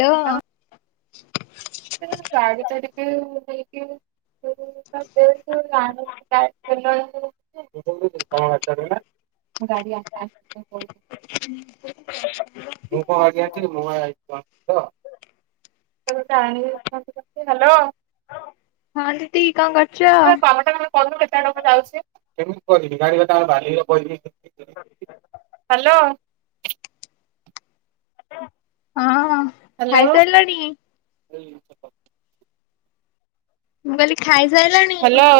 ଲୋ। ଆଛା। ହ। [unintelligible] [inaudible] ମୁଁ କଣ ଆଜ୍ଞାୁ ହଁ କେତ ଦିଦି କଣ କରୁଛ? ଟଙ୍କା ଯାଉ। ିବି ଗାଡିଟା ବାଲିରେ କହିହିବି। ହ୍ୟାଲୋ। ହଁ। ଖାଇସାରିଲାଣି? ଏ ମୁଁ କହିଲଲି ଖାଇ ଯାଇଲାଣି। ହ୍ୟାଲୋ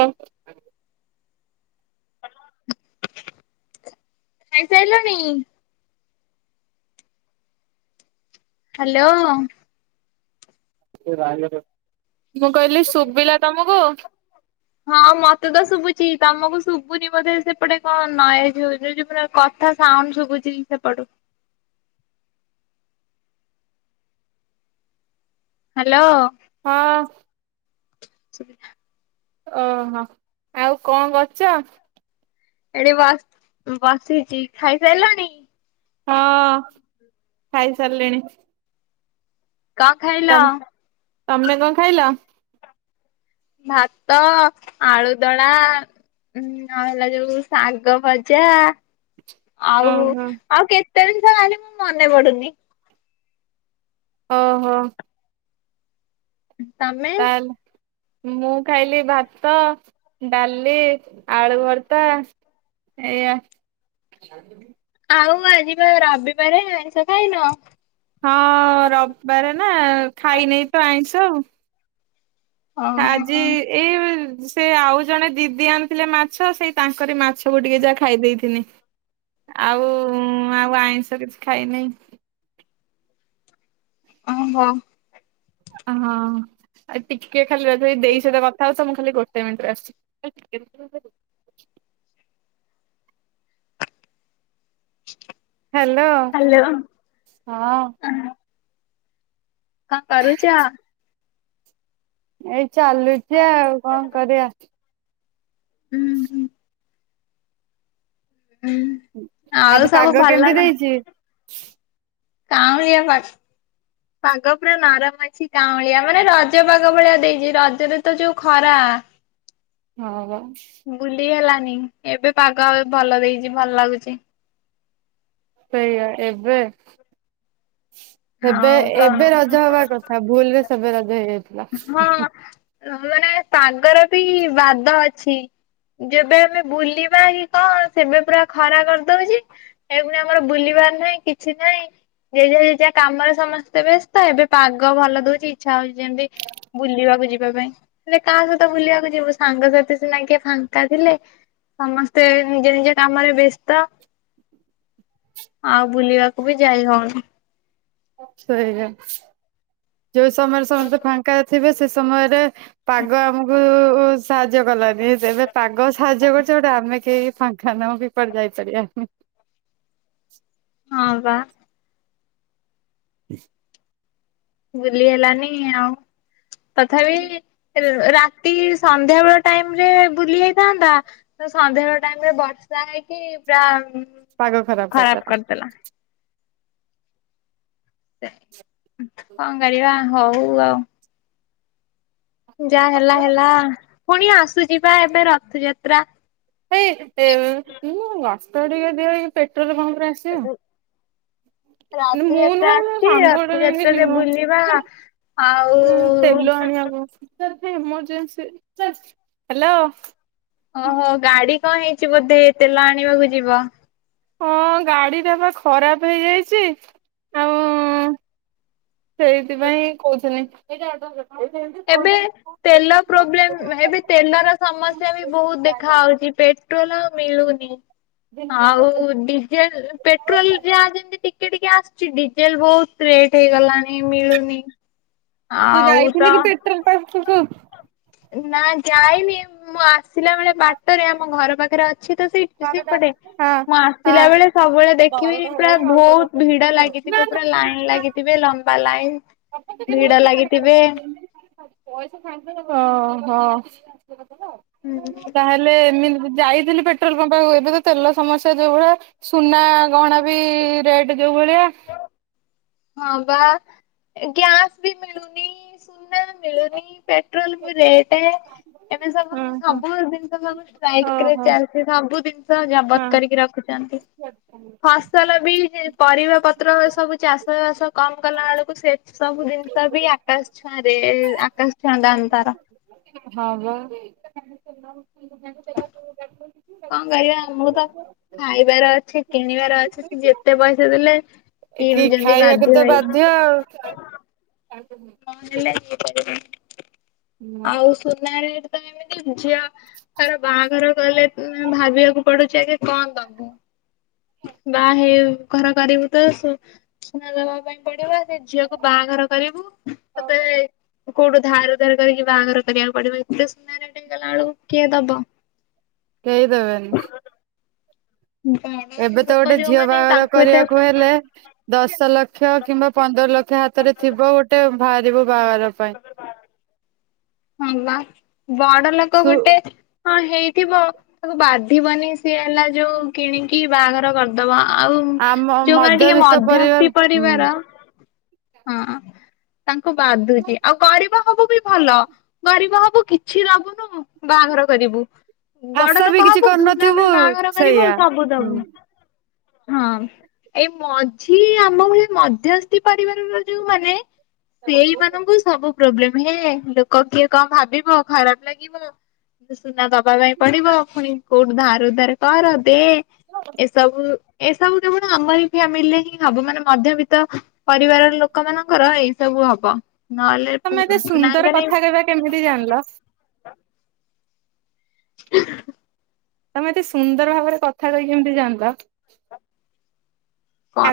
ଖାଇସାଇଲଣି। ହ୍ୟାଲୋ। ମୁଁ କହିଲି ଶୁଭିଲା ତମକୁ। ହଁ ମତେ ତ ଶୁଭୁଚି ତମକୁ ଶୁଭୁନି ବୋଧେ ସେପଟେ କଣ ନଏଜ କଥା ସାଉଣ୍ଡ ଶୁଭୁଛି ସେପଟୁ। ହ୍ୟାଲୋ। ହଁ। ସେ ଓହୋ ଆଉ କଣ କରଛ? ଏଠି ବା ବାସିଛି ଖାଇସାରିଲାଣି। ହଁ ଖାଇସାରିଲେଣି। କା ଖାଇଲ। ତମେ କଣ ଖାଇଲ? ଭାତ ଆଳୁଦଳା ଆଉ ହେଲା ଯୋଉ ଶାଗ ଭଜା। ଆଉ ଓହୋ ଆଉ କେତେ ଜିନଷ ହେଲି ମନେ ପଡ଼ୁନି। ହଁ ହଁ। ତମେ? ମୁଁ ଖାଇଲି ଭାତ ଡାଲି ଆଳୁ ଭର୍ତା ଏଇଆ। ଆଉ ଆଜିିବା ରବିବାରେ ଆଇଁଷ ଖାଇନ। ହଁ ରବିବାର ନା ଖାଇ ନେଇେଇ ତ ଆଣିଛ ଆଉ। ଆଜି ଓହୋ ଏଇ ସେ ଆଉ ଜଣେ ଦିଦି ଆଣିଥିଲେ ମାଛ ସେଇ ତାଙ୍କରି ମାଛ ସବୁ ଟିକେ ଯାହା ଖାଇ ଦେଇଥିଲି। ଆଉ ଆଉ ଆଇଁଷ କିଛି ଖାଇନି। ଓ ହୋ। ହ-ହଁ ଆ ଟିକେ ଖାଲି ର ତ ଏଇ ଦେଇ ସହିତ କଥା ହଉଥା ମୁଁ ଖାଲି ଗୋଟେ ମିନିଟରେ ଆସୁଛି। ହ୍ୟାଲୋ ହ୍ୟାଲୋ ହଁ। କଣ କରୁଛ? ଏଇ ଚାଲୁଛି ଆଉ କଣ କରିବା। ହୁଁ ହୁଁ। ହୁଁ ଆଉ ଆଜି ସବୁ ପାଗ ଭଲ କେମିତି ନା? ଦେଇଛି? କାଉଁଳିଆ ପାଗ୍- ପାଗ ପୁରା ନରମ ଅଛି କାଉଁଳିଆ ମାନେ ରଜ ପାଗ ଭଳିଆ ଦେଇଛି ରଜରେ ତ ଯୋଉ ଖରା। ହଉ। ବୁଲିଗଲା। ନି ଏବେ ପାଗ ଭଲ ଦେଇଛି ଭଲ ଲାଗୁଛି। ସେଇଆ ଏବେ। ଏବେ ଆଉ ତ ଏବେ ରଜ ହବା କଥା ଭୁଲ ରେ ସେବେ ରଜ ହେଇଯାଇଥିଲା। ହୁଁ ହୁଁ। ହ ମାନେ ପାଗର ବି ବାଦ ଅଛି। ଯେବେ ଆମେ ବୁଲିବା କି କଣ ସେବେ ପୁରା ଖରା କରିଦଉଛି ଏଇଖୁଣି ଆମର ବୁଲିବାର ନାହିଁ କିଛି ନାହିଁ ଯେ ହେଇଯି କାମରେ ସମସ୍ତେ ବ୍ୟସ୍ତ ଏବେ ପାଗ ଭଲ ଦଉଛି ଇଚ୍ଛା ହଉଛି ଯେମିତି ବୁଲିବାକୁ ଯିବା ପାଇଁ। ହେଲେ କାହା ସହିତ ବୁଲିବାକୁ ଯିବୁ ସାଙ୍ଗସାଥି ସିନା କିଏ ଫାଙ୍କା ଥିଲେ, ସମସ୍ତେ ନିଜ ନିଜ କାମରେ ବ୍ୟସ୍ତ। ଆଉ ବୁଲିବାକୁ ବି ଯାଇ ହଉନି। ସେଇଆ ଯୋଉ ସମୟରେ ସମସ୍ତେ ଫାଙ୍କା ଥିବେ ସେ ସମୟରେ ପାଗ ଆମକୁ ସାହାଯ୍ୟ କଲାନି ଏବେ ପାଗ ସାହାଯ୍ୟ କରୁଛି ଗୋଟେ ଆମେ କେହି ଫାଙ୍କା ନାହୁ କି କୁଆଡେ ଯାଇପାରିବାନି। ହଁ ବା। [inaudible] ବୁଲି ହେଲାନି ଆଉ। ତଥାପି ର୍- ରାତି ସନ୍ଧ୍ୟାବେଳ ଟାଇମ ରେ ବୁଲି ଯାଇଥାନ୍ତା ତ ସନ୍ଧ୍ୟା ବେଳ ଟାଇମ ରେ ବର୍ଷା ହେଇକି ପୁରା ପାଗ ଖରାପ କରିଦେଲା। ସେଇ କଣ କରିବା ହଉ ଆଉ। ଯା ହେଲା ହେଲା। ପୁଣି ଆସୁଚି ବା ଏବେ ରଥଯାତ୍ରା। ଏଇ ଏ ମୁଁ ରାସ୍ତା ଟିକେ ଦିଅ ଏଇ ପେଟ୍ରୋଲ [unintelligible] କିନ୍ତୁ ମୁଁ ରାଥଯାତ୍ରା ନୁହେଁ ମୋ ଆସଛି ସାଙ୍ଗ ଗୋଟେ ଯାଇକି ରଥଯାତ୍ରାରେ ଯିବ। ବୁଲିବା ଆଉ। ତାର ଏମର୍ଜେନ୍ସି ହ୍ୟାଲୋ। ଓହୋ ଗାଡି କଣ ହେଇ କିଛି ବୋଧେ ତେଲ ଆଣିବାକୁ ଯିବ। ହଁ ଗାଡିଟା ବା ଖରାପ୍ ହେଇଯାଇଛି ଆଉ। ସେଇଥିପାଇଁ କହୁଥିଲି। ଏବେ ତେଲ ପ୍ରୋବ୍ଲେମ ଏବେ ତେଲର ସମସ୍ୟା ବି ବହୁତ ଦେଖା ହଉଛି ପେଟ୍ରୋଲ ମିଳୁନି ଆଉ ଡିଜେଲ ପେଟ୍ରୋଲ ଯାହା ଯେମତି ଟିକେ ଟିକେ ଆସୁଛି ଡିଜେଲ ବହୁତ ରେଟ୍ ହେଇଗଲାଣି ମିଳୁନି। ତୁ ଆଉ ତ ଯାଇଥିଲୁ କି ପେଟ୍ରୋଲ ପମ୍ପକୁୁ? ନା ଯାାଇନି ମୁଁ ଆସିଲା ବେଳେ ବାଟରେ ଆମ ଘର ପାଖରେ ଅ ଅଛି ତ ସେଇଠି ସେଇପଟେ ହଁ। ମୁଁ ଆସିଲା ବେଳେ ସବୁବେଳେ ଦେଖିବି ବାରଟା ପୁରା ହେଲାଣି ଆଉ କଣ ବହୁତ ଦରକାର ଭିଡ ସେତିକି ଥାଉ। ଲାଗିଥିବ ପୁରା ଲାଇନ ଲାଗିଥିବେ ଲମ୍ବା ଲାଇନ ଭିଡ ଲାଗିଥିବେ ହଁ ହଁ। ହୁଁ ତାହେଲେ ଏମିତି ଯାଇଥିଲୁ ପେଟ୍ରୋଲ ପମ୍ପା ଏବେ ତ ତେଲ ସମସ୍ୟା ଯୋଉ ଭଳିଆ ସୁନା ଗହଣା ବି ରେଟ୍ ଯୋଉ ଭଳିଆ ହଁ ବା ଗ୍ୟାସ ବି ମିଳୁନି ସୁନା ମିଳୁନି ପେଟ୍ରୋଲ ବି ରେଟ ଏବେ ସବୁ ହଁ ହଁ ସବୁ ଜିନିଷ ସବୁ ଷ୍ଟାଇକ ରେ ଓହୋ ଚାଲିଛିସବୁ ଜିନିଷ ହଁ। ଜବତ କରିକି ରଖୁଛନ୍ତି ଫସଲ ବି ପରିବା ପତ୍ର ସବୁ ଚାଷ ସବୁ କାମ କଲା ବେଳକୁ ସେ ସବୁ ଜିନିଷ ବି ଆକାଶ ଛୁଆଁ ରେ ଆକାଶ ଛୁଆଁ ଦମ ତାର ହଁ ବା। [inaudible] କଣ କହିବା ମୁଁ ତ ଖାଇବାର ଅଛି କିଣିବାର ଅଛି ଯେ କେତେ ପଇସା ଦେଲେ କିଣୁଛନ୍ତି ଖାଇବାକୁ ତ ହେଇକି ବାଧ୍ୟ ଆଉ [unintelligible] ଆଉ ସୁନା ଏମିତି ଝିଅର ବାହାଘର କଲେ ଭାବିବାକୁ ପଡୁଛି ଆଗ କଣ ଦବୁ ବାହା ଘର କରିବୁ ତ ସୁନା ଦବା ପାଇଁ ପଡିବ ସେ ଝିଅକୁ ବାହାଘର କର ତତେ କୋଉଠୁ ଧାର ଉଦାର କରିକି ବାହାଘର କରିବାକୁ ପଡିବ ଏତେ ସୁନା ରେଟ ହେଇଗଲା ବେଳକୁ କିଏ ଦବ କେହି ଦେବେନି। ଏବେ ବଡ ତ ଲୋକ ଗୋଟେ ଝିଅ ଯୋଉମାନେ ବାହାଘର ତାଙ୍କୁ ଏତେ କରିବାକୁ ହେଲେ ଦଶ ଲକ୍ଷ ଦଶ କିମ୍ବା ପନ୍ଦର ଲକ୍ଷ ହାତରେ ଥିବ ଗୋଟେ ବାହାରିବୁ ବାହାଘର ପାଇଁ ହଁ ବା। ବଡ ଲୋକ ସୁ ଗୋଟେ କଣ ହେଇଥିବ ତାକୁ ବାଧିବନି ସିଏ ହେଲା ଯୋଉ କିଣିକି ବାହାଘର କରିଦବ ଆଉ ଆମ ଯୋଉମାନେ ଟିକେ ମଧ୍ୟବିତ୍ତ ପରିବାର ମଧ୍ୟସ୍ତି ପରିବାର ହଁ ତାଙ୍କୁ ବାଧୁଛି ଆଉ କରିବାକୁ ବି ଭଲ ଗରିବ ହବୁ କିଛି ଦବୁନୁ ବାହାଘର କରିବୁ ବଡ ଆଶା ଲୋକ ବି କିଛି ହବୁ ଧୁମଧାମ କରିନଥିବୁ ରେ ବାହାଘର କରିବୁ ସେଇଆ ସବୁ ହୁଁ ଦବୁ। ହଁ ଏଇ ମଝି ଆମ ଭଳି ମଧ୍ୟସ୍ଥି ପରିବାରର ଯୋଉ ମାନେ ସେଇମାନାନଙ୍କୁ ସବୁ ପ୍ରୋବ୍ଲେମ ହେ କିଏ କଣ ଭାବିବ ଖରାପ ଲାଗିବ କି ସୁନା ଦ ପାଇଁ ପଡିବ ପୁଣି କୋଉଠି ଧାନ ଧରେ କର [inaudible] ତେ ଏସବୁ ଏସବୁ କେବଳ ଆମର ଫ୍ୟାମିଲିରେ ହିଁ ହବ ମାନେ ମଧ୍ୟବିତ୍ତ ପରିବାର ଲୋକ ମାନଙ୍କର ଏଇ ସବୁ ହବ। ନହେଲେ ତମେ ଏତେ ନାଇଁ ସୁନ୍ଦର ତ ନାଇଁ। କଥା କହିବା କେମିତି ଜାଣିଲ? ହ [inaudible] ତମେ ଏତେ ସୁନ୍ଦର ଭାବରେ କଥା କହିକି କେମତି ଜାଣିଲ?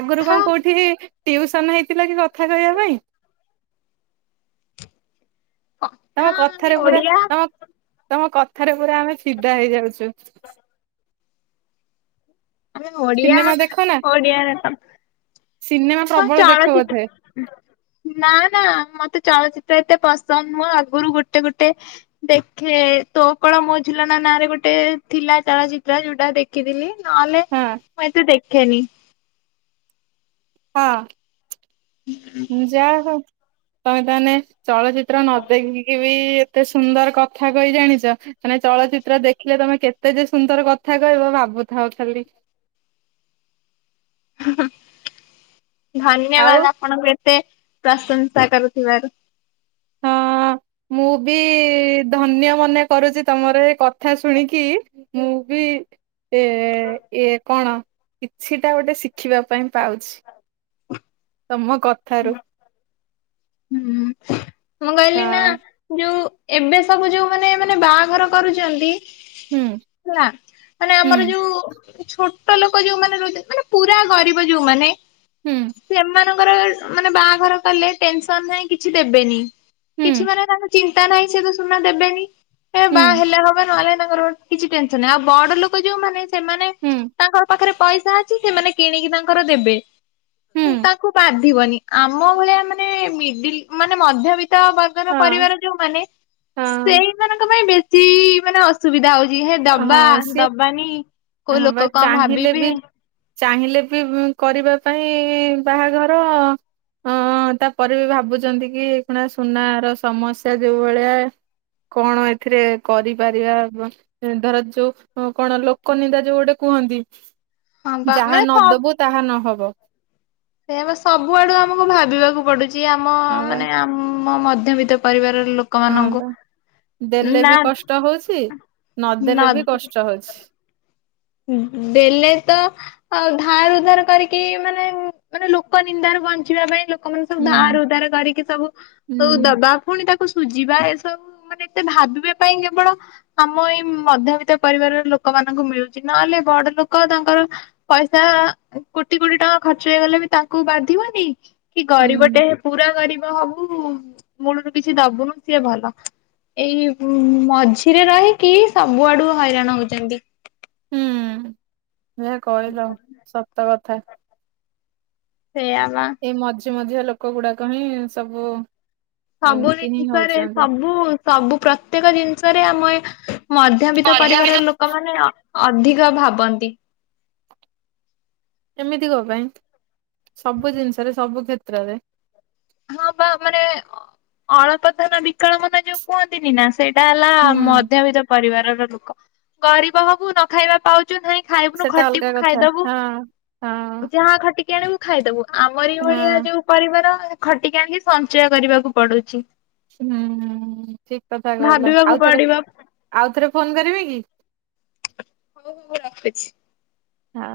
ଆଗରୁ କଣ କୋଉଠି ଟିଉସନ ହେଇଥିଲ କି କଥା କହିବା ପାଇଁ? କଥା ତମ ଆମେ କଥାରେ ପୁରା ଓଡିଆ ତମ ତମ କଥ କଥାରେ ପୁରା ଆମେ ଫିଦା ହେଇଯାଉଛୁ। [inaudible] ଆମେ ଓଡିଆ, ସିନେମା ଦେଖ ନା? ଓଡିଆରେ କ ସିନେମା ହଁ ପ୍ରବଳ ଦେଖ ବୋଧେ ଚଳଚିତ୍ର। ନା ନା ମତେ ଚଳଚିତ୍ ତ ଏତେ ପସନ୍ଦ, ମୁଁ ଆଗରୁ ଗୋଟେ ଗୋଟେ ଦେଖେ। ତୋ କୋଳ ମୋ ଝୁଲନା ନାଁ ରେ ଗୋଟେ ଥିଲା ଚଳଚିତ୍ର। ଯୋଉଟା ଦେଖିଥିଲି। ନହେଲେ, ହଁ ମୁଁ ଏତେ ଦେଖେନି। ହଁ। ମୁଁ ଯାହା ତମେ ତାହେନେ ଚଳଚିତ୍ର ନ ଦେଖିକି ବି ଏତ୍ କେତେ ସୁନ୍ଦର କଥା କହି ଜାଣିଛ। ମାନେ ଚଳଚିତ୍ର ଦେଖିଲେ ତମେ କେତେ ଯେ ସୁନ୍ଦର କଥା କହିବ! ଭାବୁଥାଉ ଖାଲି। ହିଁ ହି। ଆଉ ଧନ୍ୟବାଦ ଆପଣଙ୍କୁ ଏତେ? ପ୍ରଶଂସା କରୁଥିବାରୁ। ହଁ, ମୁଁ ବି ଧନ୍ୟ ମନେ କରୁଛି। ତମର ଏ କଥା ଶୁଣିକି ମୁଁ ବି ଏଇ କଣ କିଛିଟା ଗୋଟେ ଶିଖିବା ପାଇଁ ପାଉଛି। ତମ କଥାରୁ। ହୁଁ [inaudible] ମୁଁ କହିଲି ନା ହଁ ଯୋଉ ଏବେ ସବୁ ଯୋଉ ମାନେ ମାନେ ବାହାଘର କରୁଚନ୍ତି? ହୁଁ ହେଲା ମାନେ ହୁଁ ଆମର ଯୋଉ ଛୋ ଛୋଟ ଲୋକ ଯୋଉଁମାନେ ରହୁଛନ୍, ମାନେ ପୁରା ଗରିବ ଯୋଉଁମାନେ ହୁଁ ସେ ମାନଙ୍କ ଙ୍କର ମାନେ ବାହାଘର କଲେ ଟେନ୍ସ ସନ୍ ନାହିଁ, କିଛି ଦେବେନି। ହୁଁ କିଛି ମାନେ ତାଙ୍କ ଚିନ୍ତା ନାହିଁ ସେ ତ ସୁନା ଦେବେନି। ଏ ହୁଁ ବାହା ହେଲେ ହବ ନହେଲେ ଙ୍କର କିଛି ଟେନସନ ନାଇଁ। ଆଉ ବଡ ଲୋକ ଯୋଉମାନେ ସେମାନେ ହୁଁ ତାଙ୍କର ପାଖରେ ପଇସା ଅଛି, ସେମାନେ କିଣିକି ତାଙ୍କର ଦେବେ। ହୁଁ ତାଙ୍କୁ ବାଧ୍ ଥିବନି। ଆମ ଭଳିଆ ମାନେ ମିଡିଲ ମାନେ ମଧ୍ୟବିତ୍ତ ଟ ବର୍ଗର ହଁ ପରିବାର ଯୋଉମାନେ ହଁ ସେଇମାନଙ୍କ ପାଇଁ ବେଶୀ ଚି ମାନେ ଅସୁବିଧା ହଉ ଜି ହେ ଦବା ହଁ ସିଏ ଦବାନି କୋଉ ହଁ ବା ଲୋକ କଣ ଚାହିଁଲେ ଭାବିବେ। ବି ଚାହିଁଲେ ବି କରିବା ପାଇଁ ବାହାଘର ତାପରେ ବି ଭାବୁଚନ୍ତି କି କଣା ସୁନାର ସମସ୍ୟା ଯୋଉ ଭଳିଆ କଣ ଏଥିରେ କରିପାରିବା। ଧର ଯୋଉ କଣ ଲୋକ ନିିନ୍ଦା ଯୋଉ ଗୋଟେ କୁହନ୍ତି ହଁ ବା ଯାହା ନଦବୁ ତାହା ନହବ। [unintelligible] ସେୟା ବା ସବୁ ଆଡୁ ଆମକୁ ଭାବିବାକୁ ପଡୁଚି। ଯିଏ ଆମ ହଁ ବା ମାନେ ଆ ଆମ ମଧ୍ୟବିତ ପରିବାରର ହଁ ଲୋକମାନଙ୍କୁ ବା ଦେଲେ ବି ନା କଷ୍ଟ ହଉଛି ନଦେଲେ ବି ନ କଷ୍ଟ ହଉଛି। ଦେଲେ ତ ଆ ଧାର ଉଧାର କରିକି ମାନେ ମାନେ ଲୋକ ନିନ୍ଦାରୁ ବଞ୍ଚିବା ପାଇଁ ଲୋକମାନେ ସବୁ ହୁଁ ଧାର ଉଧାର କରିକି ସବୁ ହୁଁ ସବୁ ଦବା ଫୁଣି ତାକୁ ସୁଝିବା ଏସବୁ ମାନେ ଏତେ ଭାବିବା ପାଇଁ କେବଳ ଆମ ଏଇ ମଧ୍ୟବିତ୍ତ ପରିବାରର ଲୋକମାନଙ୍କୁ ମିଳୁ ଚି। ନହେଲେ ବଡ ଲୋକ ତାଙ୍କର ପଇସା କୋଟି କୋଟି ଟଙ୍କା ଖର୍ଚ୍ଚ ହେଇଗଲେ ବି ତାଙ୍କୁ ବାଧିବନି କି ଗରିବଟେ ହୁଁ ପୁରା ଗରିବ ହବୁ ମୂଳରୁ କିଛି ଦବୁନୁ ସିଏ ଭଲ। ଏଇ ମଝିରେ ରହିକି ସବୁ ଆଡୁ ହଇରାଣ ହଉଚନ୍ତି। ହୁଁ। ଯାହା କହିଲ ସତକ ଥା। ସେୟା ବା। ମଝି ମଝିଆ ଲୋକ ଗୁଡାକ ହିଁ ସବୁ ସବୁ ଏମିତି ହିଁ ଜିନିଷରେ ହଉଛନ୍ତି। ସବୁ ସବୁ ପ୍ରତ୍ୟେକ ଜିନିଷରେ ଆମ ଏ ମଧ୍ୟବିତ୍ତ ଅଧାବିତ ପରିବାରର ଲୋକମାନେ ଅଧିକ ଭାବନ୍ତି। ଏମିତି କଣ ପାଇଁ ସବୁ ଜିନିଷରେ ସବୁ କ୍ଷେତ୍ରରେ। ହଁ ପା ମାନେ ଅଳପ ଧନ ବିକଳ ମନ ଯୋଉ କୁହନ୍ତିନି ନା ସେଇ ଇଟା ହେଲା ହୁଁ ମଧ୍ୟବିତ୍ତ ପରିବାରର। ଲୋକ। ଗରିବ ହବୁ ନ ଖାଇବା ପାଉ ଚୁ କାଇଁ ଖାଇବୁନୁ, ସେଟା ଅଲଗା ଖଟିବୁ କଥା। ଖାଇଦବୁ। ହଁ ହଁ ଯାହା ଖଟି ଆଣିବୁ ଖାଇଦବୁ। ଆମରି ହଁ ଭଳିଆ ଯୋଉ ପରିବାର ଖଟିକି ଆଣିକି ସଞ୍ଚୟ କରିବାକୁ ପଡୁଛି। ହୁଁ ହୁଁ ଠିକ କଥା କହିଲ। ଭାବିବାକୁ ଆଉଥରେ ପଡିବ ଆଉ ଥରେ ଫୋନ କରିବି କି? ରଖୁଛି। ହଁ।